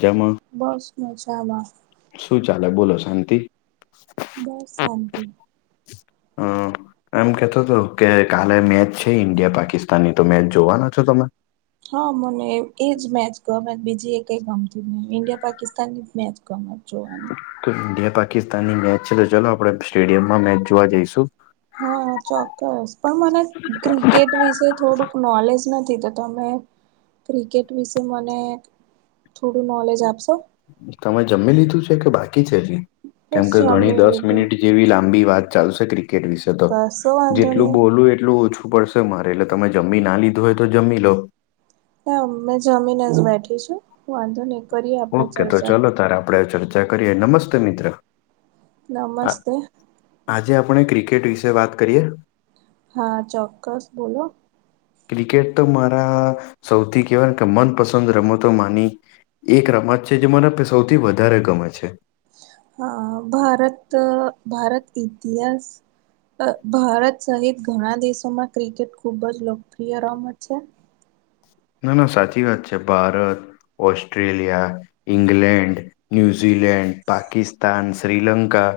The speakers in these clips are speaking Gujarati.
જમાં બસ મજામાં. શું ચાલે બોલો શાંતિ. બસ શાંતિ. અ. એમ કેતો તો કે કાલે મેચ છે ઈન્ડિયા પાકિસ્તાનની તો મેચ જોવાના છો તમે? હ મને એજ મેચ ગમે બીજી એકેઈ ગમતી નહીં ઇન્ડિયા પાકિસ્તાન ની જ મેચ ગમે જોવાની. તો ઇન્ડિયા પાકિસ્તાન ની મેચ છે તો ચાલો આપડે સ્ટેડિયમમાં મેચ જોવા જઈશું. હા, ચોક્કસ પણ મને ક્રિકેટ વિશે થોડુંક નોલેજ નથી તો તમે ક્રિકેટ વિશે મને થોડું નોલેજ આપશો. તમે જમી લીધું છે કે બાકી છે હજી કેમ બસ કે ઘણી જમી દસ લીધું મિનિટ જેવી લાંબી વાત ચાલશે ક્રિકેટ વિશે તો કશો વાંધો જેટલું નહી બોલું એટલું ઓછું પડશે મારે, એટલે તમે જમી ના લીધું હોય તો જમી લો. ના મે જમીને જ બેઠી છું વાંધો ની. ઓકે! તો ચલો તારે આપડે ચર્ચા કરીએ, નમસ્તે મિત્ર. આ- નમસ્તે. આજે આપણે ક્રિકેટ વિશે વાત કરીએ. હા, ચોક્કસ બોલો. ક્રિકેટ તો મારા સૌથી કેહેવાય કે મનપસંદ રમતો માની એક રમત છે જે મને સૌથી વધારે ગમે છે. હ, ભારત- ભારત ઇતિહાસ અ ભારત સહિત ઘણા દેશોમાં ક્રિકેટ ખુબ જ લોકપ્રિય રમત છે. ના-ના સાચી વાત છે Bharat, Australia England, New Zealand, Pakistan, Sri Lanka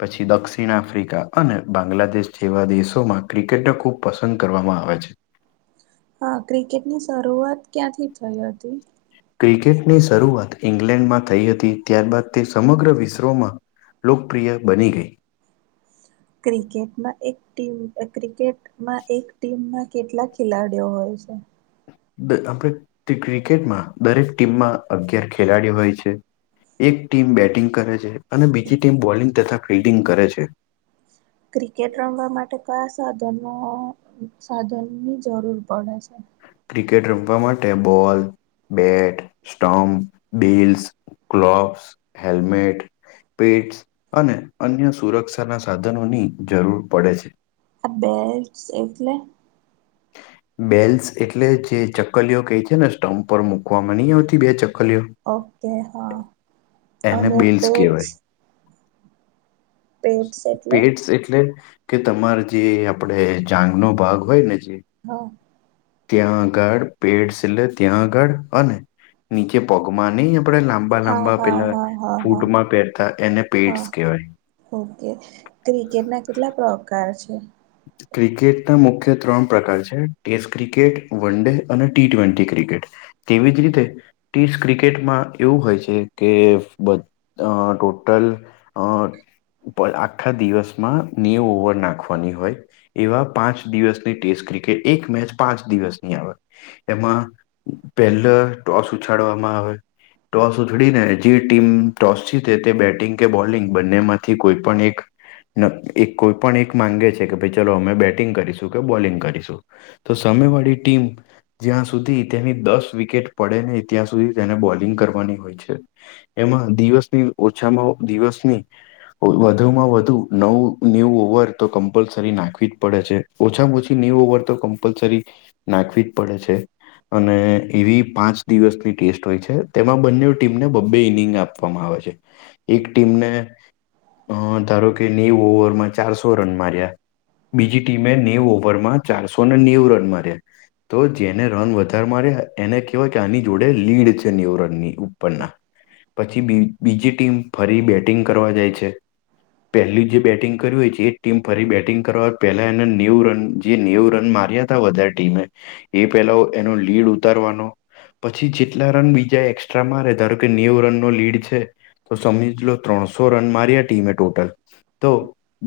પછી દક્ષિણ આફ્રિકા અને બાંગ્લાદેશ જેવા દેશોમાં ક્રિકેટ ખૂબ પસંદ કરવામાં આવે છે. હા, ક્રિકેટ ની શરૂઆત ક્યાંથી થઈ હતી. ક્રિકેટની શરૂઆત ઈંગ્લેન્ડમાં થઈ હતી. ત્યાર બાાદ તે સમગ્ર વિશ્વમાં લોકપ્રિય બની ગઈ. ક્રિકેટ માં એક ટિમ ક્રિકેટમાં એક ટીમમાં કેટલા ખેલાડીઓ હોય છે. [unintelligible] આપણે ક્રિકેટમાં દરેક ટીમમાં અગિયાર ખેલાડીઓ હોય છે. એક ટીમ બેટિંગ કરે છે અને બીજી ટીમ બોલિંગ તથા ફિલ્ડિંગ કરે છે. ક્રિકેટ રમવા માટે ક્યાં સાધનો સાધનની જરૂર પડે છે. ક્રિકેટ રમવા માટે ball, bat, stump, bails gloves, helmet belts અને અન્ય સુરક્ષાના સાધનોની જરૂર પડે છે. આ બેલ્ટસ એટલે? બેલ્સ એટલે જે ચક્કલીઓ કઈ છે ને સ્ટમ્પ પર મૂકવામાં નહી આવતી બે ચક્કલીઓ. ઓકે, હ એને અને પેટસ. એટલે પેટસ એટલે કે તમારે જે આપડે જાંગનો ભાગ હોય ને જે હા ત્યાં આગળ પેડ સેલે ત્યાં આગળ અને નીચે પગમાં ની આપડે લાંબ બા હા લાંબા હા પેલા હા હા હા ફૂટમાં પહેરતા એને હા પેટસ કેવાય. ઓકે ક્રિકેટ ના કેટલા પ્રકાર છે. ક્રિકેટના મુખ્ય ત્રણ પ્રકાર છે ટેસ્ટ ક્રિકેટ વન ડે અને ટી ટ્વેન્ટી ક્રિકેટ. તેવી જ રીતે ટીસ ક્રિકેટમાં એવું હોય છે કે બ ટોટલ [inaudible] પર આખા દિવસમાં નેવું ઓવર નાખવાની હોય. એવા પાંચ દિવસની ટેસ્ટ ક્રિકેટ એક મેચ પાંચ દિવસની આવે. એમાં પેલ ટોસ ઉછાડવામાં આવે. ટોસ ઉછડીને જે ટીમ ટોસ જીતે તે બેટિંગ કે બોલિંગ બંને માંથી કોઈ પણ એક નકકી કોઈ પણ એક માંગે છે કે ભાઈ ચલો અમે બેટિંગ કરીશું કે બોલિંગ કરીશું. તો સામેવાળી ટીમ જ્યાં સુધી તેની દસ વિકેટ પડે નઈ ત્યાં સુધી તેને બોલિંગ કરવાની હોય છે. એમાં દિવસની ઓછામાં દિવસની વધુ માં વધુ નવ નેવું ઓવર તો કમ્પલસરી નાખ ખવીજ પડે છે ઓછામાં ઓછી નેવું ઓવર તો કમ્પલસરી નાખવી જ પડે છે. અને એવી પાંચ દિવસની ટેસ્ટ હોય છે તેમાં બંને ટીમને બબ્બે ઇનિંગ આપવામાં આવે છે. એક ટીમને અ ધારો કે નેવું ઓવર માં ચારસો રન માર્યા બીજી ટીમે નેવું ઓવરમાં ચારસો ને નેવું રન માર્યા તો જેને રન વધારે માર્યા એને કહેવાય કે આની જોડે લીડ છે નેવ રનની ઉપરના પછી બીજી ટીમ ફરી બેટિંગ કરવા જાય છે. પહેલી જે કર્યું છે એ જ ટીમ ફરી બેટિંગ કરવા પેલા એને નેવું રન જે નેવું રન માર્યા તા વધારે ટીમે એ પેલા એનો લીડ ઉતારવાનો પછી જેટલા રન બીજા એક્સ્ટ્રા મારે. ધારો કે નેવું રનનો લીડ છે. તો સમજી લો, ત્રણસો રન માર્યા ટીમે ટોટલ તો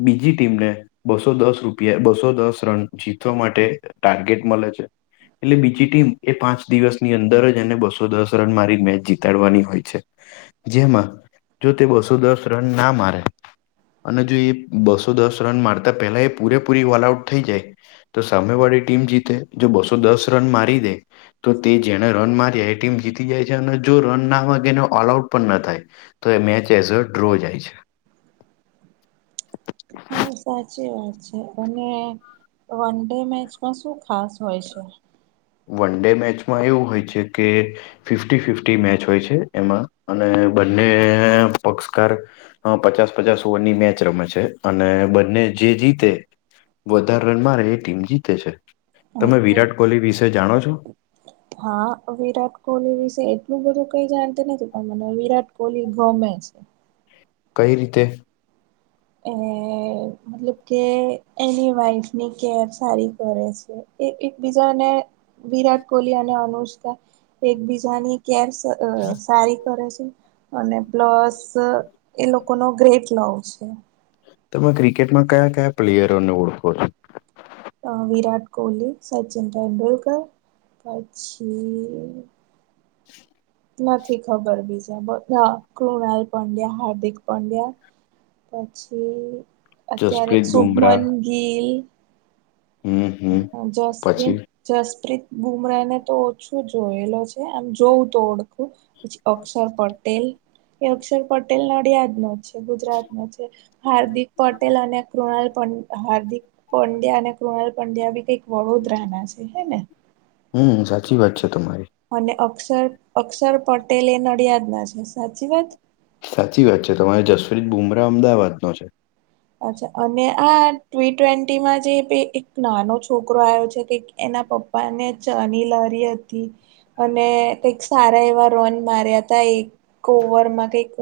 બીજી ટીમને બસો દસ. રૂપિયા બસો દસ રન જીતવા માટે ટાર્ગેટ મળે છે. એટલે બીજી ટીમ એ પાંચ દિવસની અંદર જ એને, બસો દસ રન મારી મેચ જીતાડવાની હોય છે. જેમાં જો તે બસો દસ રન ના મારે અને જો એ બસો દસ રન મારતા પહેલા એ પૂરેપૂરી ઓલ આઉટ થઈ જાય. તો સામે વાળી ટીમ જીતે. જો બસો દસ રન મારી દે. તો તે જેણે રન મારી્યા એ ટીમ જીતી જાય છે અને જો રન ના વાગે એને ઓલ આઉટ પણ ના થાય. તો એ મેચ એઝ ડ્રો જાય છે. હ. સાચી વાત છે. અને વન ડે મેચમાં શું ખાસ હોય છે? વન ડે મેચમાં એવું હોય છે કે ફિફ્ટી ફિફી મેચ હોય છે. એમાં અને બંને પક્ષકાર પચાસ પચાસ ઓવરની મેચ રમે છે અને બંને જે જીતે વધાર રન મારે ટીમ જીતે છે. તમે ઓકે વિરાટ કોહલી વિશે જાણો છો? હા, વિરાટ કોહલી વિશે એટલું બધું કઈ જાણતી નથી, પણ મને વિરાટ કોહલી ગમે છે. કઈ રીતે? એ મતલબ કે એની વાઈફની કેર સારી કરે છે. એકબીજાને વિરાટ કોહલી અને અનુષ્કા એક બીજાની કેર સારી કરે છે. અને પ્લસ, એ લોકો નો ગ્રેટ લવ છે તમે ક્રિકેટમાં કયા કયા પ્લેયરોને ઓળખો છો? વિરાટ કોહલી, સચિન તેડુલકર પછી નથી ખબર બીજા પણ હ કૃણાલ પંડ્યા, હાર્દિક પંડ્યા. પછી અત્યારે જસપ્રીત બુમરાહ સુભમન ગિલ હમ હમ પછી જસપ્રીત, જસપ્રીત બુમરાહ ને તો ઓછું જોયેલો છે. એટલે એમ જોઉ તો ઓળખું પછી અક્ષર પટેલ. એ અક્ષર પટેલ નડિયાદનો છે, ગુજરાતનો છે હાર્દિક. પટેલ અને કૃણાલ, હાર્દિક પંડ્યા અને કૃણાલ પંડ્યા બી કંઈક વડોદરાના છે, હે ને. હમ સાચી વાત છે તમારી. અને અક્ષર, અક્ષર પટેલએ નડિયાદમાં છે, સાચી વાત? સાચી વાત છે. તમારે જશપ્રીત બુમરાહ અમદાવાદનો છે. અચ્છા. અને આ ટી ટ્વેન્ટીમાં જે એક નાનો છોકરો આવ્યો છે કે, એના પપ્પ પપ્પાને ચાની લારી હતી. અને કંઈક સારા એવા રન માર્યા હતા એ એકે ઓવરમાં કઈક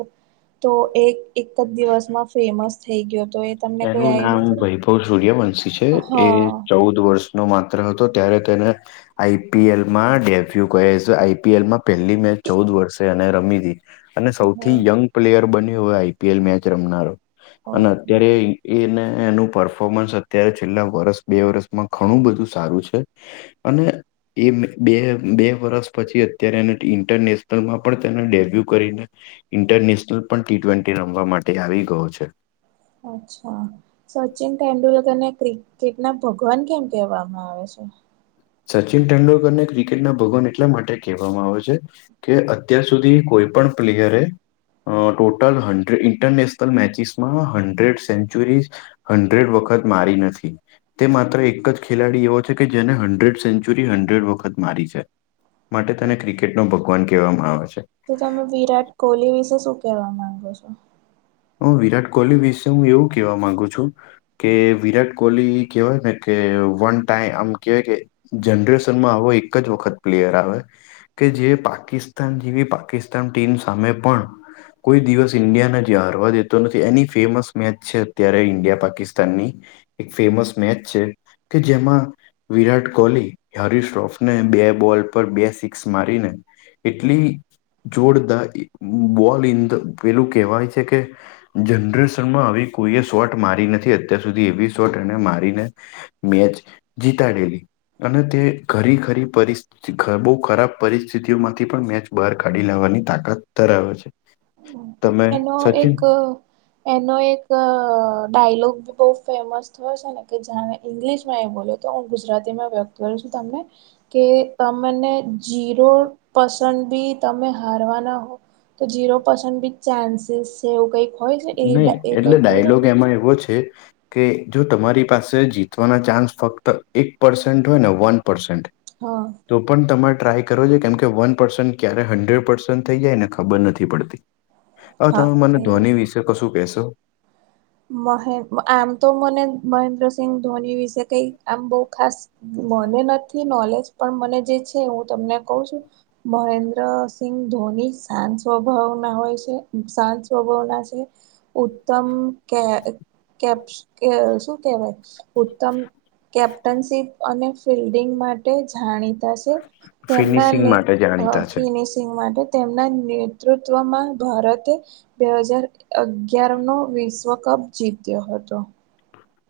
એક એક જ દિવસમાં ફેમસ થઈ ગયો હતો એ તમને કોઈ એનું આઈડિયા નામ છે વૈભવ સૂર્યવંશી છે, એ હા ચૌદ વર્ષ નો માત્ર હતો ત્યારે તેને આઈપીએલમાં ડેવ્યુ કહે છે, આઈપીએલમાં પહેલી મેચ ચૌદ વર્ષે અને રમી હતી. અને હા સૌથી યંગ પ્લેયર બન્યો હવે આઈપીએલ મેચ રમનારો અને ઓકે અત્યારે એને એનું પરફોર્મન્સ અત્યારે છેલ્લા વર્ષ, બે વર્ષ માં ઘણું બધું સારું છે અને એ બે બે વષૅ પછી અત્યારે, એ ઇન્ટરનેશનલમાં પણ તેને ડેબ્યુ કરીને, ઇન્ટરનેશનલ પણ ટી ટ્વેન્ટી રમવા માટે આવી ગયો છે. અચ્છા સચિન તેંડુલકર ને ક્રી કેટ ના ભગવાન કેમ કહેવામાં આવે છે? સચિન તેંડુલકરને ક્રિકેટના ભગવાન એટલા માટે કહેવામાં આવે છે કે અત્યાર સુધી કોઈ પણ પ્લેયરે અ ટોટલ હંડ ઇન્ટરનેશનલ મેચિસ માં હંડ્રેડ સેન્ચુરીઝ હંડ્રેડ વખત મારી નથી તે માત્ર એક જ ખેલાડી એવો છે કે જેને હંડ્રેડ સેન્ચુરી હંડ્રેડ વખત મારી છે માટે તેને ક્રિકેટ નો ભગવાન કહેવામાં આવે છે. તો તમે વિરાટ કોહલી વિશે શું કેવા માંગો છો? હું વિરાટ કોહલી વિશે હું એવું કેવા માંગુ છું કે વિરાટ કોહલી કેવાય ને કે વન ટાઈમ આમ કેવાય કે જનરેશનમાં આવો એક જ વખત પ્લેયર આવે કે જે પાકિસ્તાન જેવી પાકિસ્તાન ટીમ સામે પણ કોઈ દિવસ ઇન્ડિયાને હારવા દેતો નથી એની ફેમસ મેચ છે અત્યારે ઈન્ડિયા પાકિસ્તાન ની એક ફેમસ મેચ છે કે જેમાં વિરાટ કોહલી હારીશ શ્રોફને બે બોલ પર બે સિક્સ મારીને એટલી જોરદાર બોલ ઇન ધ પેલું કેહેવાય છે કે જનરેશનમાં આવી કોઈએ શોટ મારી નથી અત્યાર સુધી એવી શોટ એને મારીને મેચ જીતાડેલી અને તે ઘરી ખરી પરસ્ બહુ ખરાબ પરિસ્થિતિઓ માંથી પણ મેચ બહાર કાઢી લેવાની તાકાત ધરાવે છે. તમે એનો સચિન એક એનો એક ડાયલોગ બહુ ફેમસ થયો છે ને કે જાને ઇંગ્લિશમાં એ બોલ્યો તો હું ગુજરાતીમાં વ્યક્ત કરું છું તમને કે તમને જીરો પસન્ટ બી તમે હારવાના હો તો ઝીરો પસન્ટ બી ચાન્સેસ છે એવું કઈ ની એટલે ડાયલોગ એમાં એવો છે કે જો તમારી પાસે જીતવાના ચાન્સ ફક્ત એક પર્સેન્ટ હોય ને વન પરસેન્ટ હા તો પણ તમે ટ્રાય છેકેમ કે વન પર્સન્ટ હંડ્રેડ પર્સન્ટ થઈ જાય એને ખબર નથી પડતી. હા તમે મને એ ધોની વિશે કશું કેહેશો? મહે આમ તો મને મહેન્દ્રસિંહ ધોની વિશે કઈ આમ બો ખાસ મને નથી નોલેજ પણ મને જે છે હું તમને કવ છું મહેન્દ્ર ધોની શાંત સ્વભાવ ના હોય છે શાંત સ્વભાવના છે. ઉત્તમ કે કેપ શું કેહેવાય ઉત્તમ કેપ્ટનશીપ અને ફિલ્ડિંગ માટે જાણી તા છે. તેમના ફિનિશિંગ માટે અ જાણીતા છે ફિનિશ્યુ સિંંગ માટે તેમના નેતૃત્વમાં ભારતે બે હજાર અગયાર નો વિશ્વ કપ જીત્યો હતો.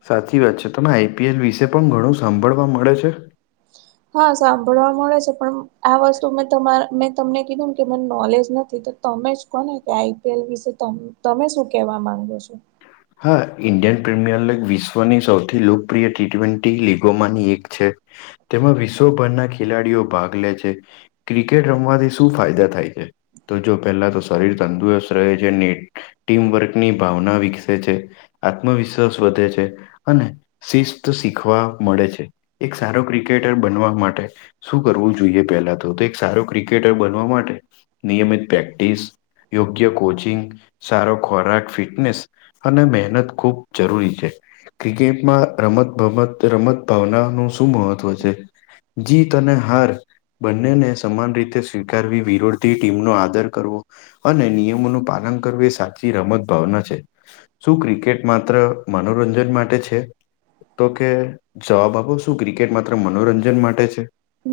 સાચી વાત છે તમે આઈપીએલ વિશે પણ ઘણું સાંભળવા મળે છે હા સાંભળવા મળે છે પણ આ વસ્તુ મેં તમા મેં તમને કીધું ને કે મને નોલેજ નથી તમે જ કોને કે આઈપીએલ વિશે તમે શું કેવા માંગો છો? હા ઇન્ડિયન પ્રીમિયર લીગ વિશ્વની સૌથી લોકપ્રિય ટી ટ્વેન્ટી લીગોમાંની એક છે તેમાં વિશ્વભરના ખેલાડીઓ ભાગ લે છે. ક્રિકેટ રમવાથી શું ફાયદા થાય છે? તો જો પહેલા શરીર તંદુરસ્ત રહે છે ને ટીમવર્કની ભાવના વિકસે છે આત્મવિશ્વાસ વધે છે અને શિસ્ત શીખવા મળે છે. એક સારો ક્રિકેટર બનવા માટે શું કરવું જોઈએ? પેલા તો તો એક સારો ક્રિકેટર બનવા માટે નિયમિત પ્રેક્ટિસ, યોગ્ય કોચિંગ, સારો ખોરાક, ફિટનેસ અને મહેનત ખુબ જરૂરી છે. ક્રિકેટમાં રમત ગમત રમત ભાવના નું શું મહત્વ છે? જીત અને હાર, બંનેને સમાન રીતે સ્વીકારવી, વિરોધી ટીમનો આદર કરવો. અને નિયમોનું પાલન કરવું એ સાચી રમત ભાવના છે, શું ક્રિકેટ માત્ર મનોરંજન માટે છે. તો કે જવાબ આપો, શું ક્રિકેટ માત્ર મનોરંજન માટે છે.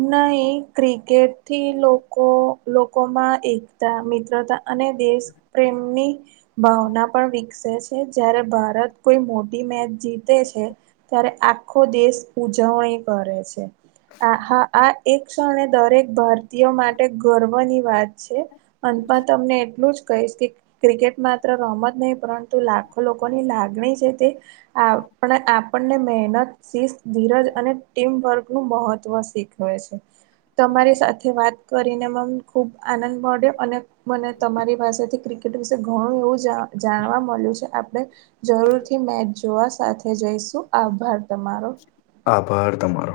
નહી ક્રિકેટ થીલોકો, લોકોમાં એકતા, મિત્રતા, અને દેશ પ્રેમની ભાવના પણ વિકસે છે, જ્યારે ભારત કોઈ મોટી મેચ જીતે છે. ત્યારે આખો દેશ ઉજવણી કરે છે. આ હા આ એક ક્ષણ દરેક ભારતીયો માટે ગર્વની વાત છે. અંતમાં તમને એટલું જ કહીશ કે ક્રિકેટ માત્ર રમત નહીં પરંતુ લાખો લોકોની લાગણી છે તે આપણને મહેનત, શિસ્ત, ધીરજ, ટીમવર્કનું મહ -ત્વ શીખવે છે, તમારી સાથે વાત કરીને મને ખૂબ આનંદ મળ્યો અને મને તમારી પાસેથી ક્રિકેટ વિશે ઘણું એવું જા જાણવા મળે છે આપડે જરૂરથી મેચ જોવા સાથે જઈશું. આભાર તમારો, આભાર તમારો,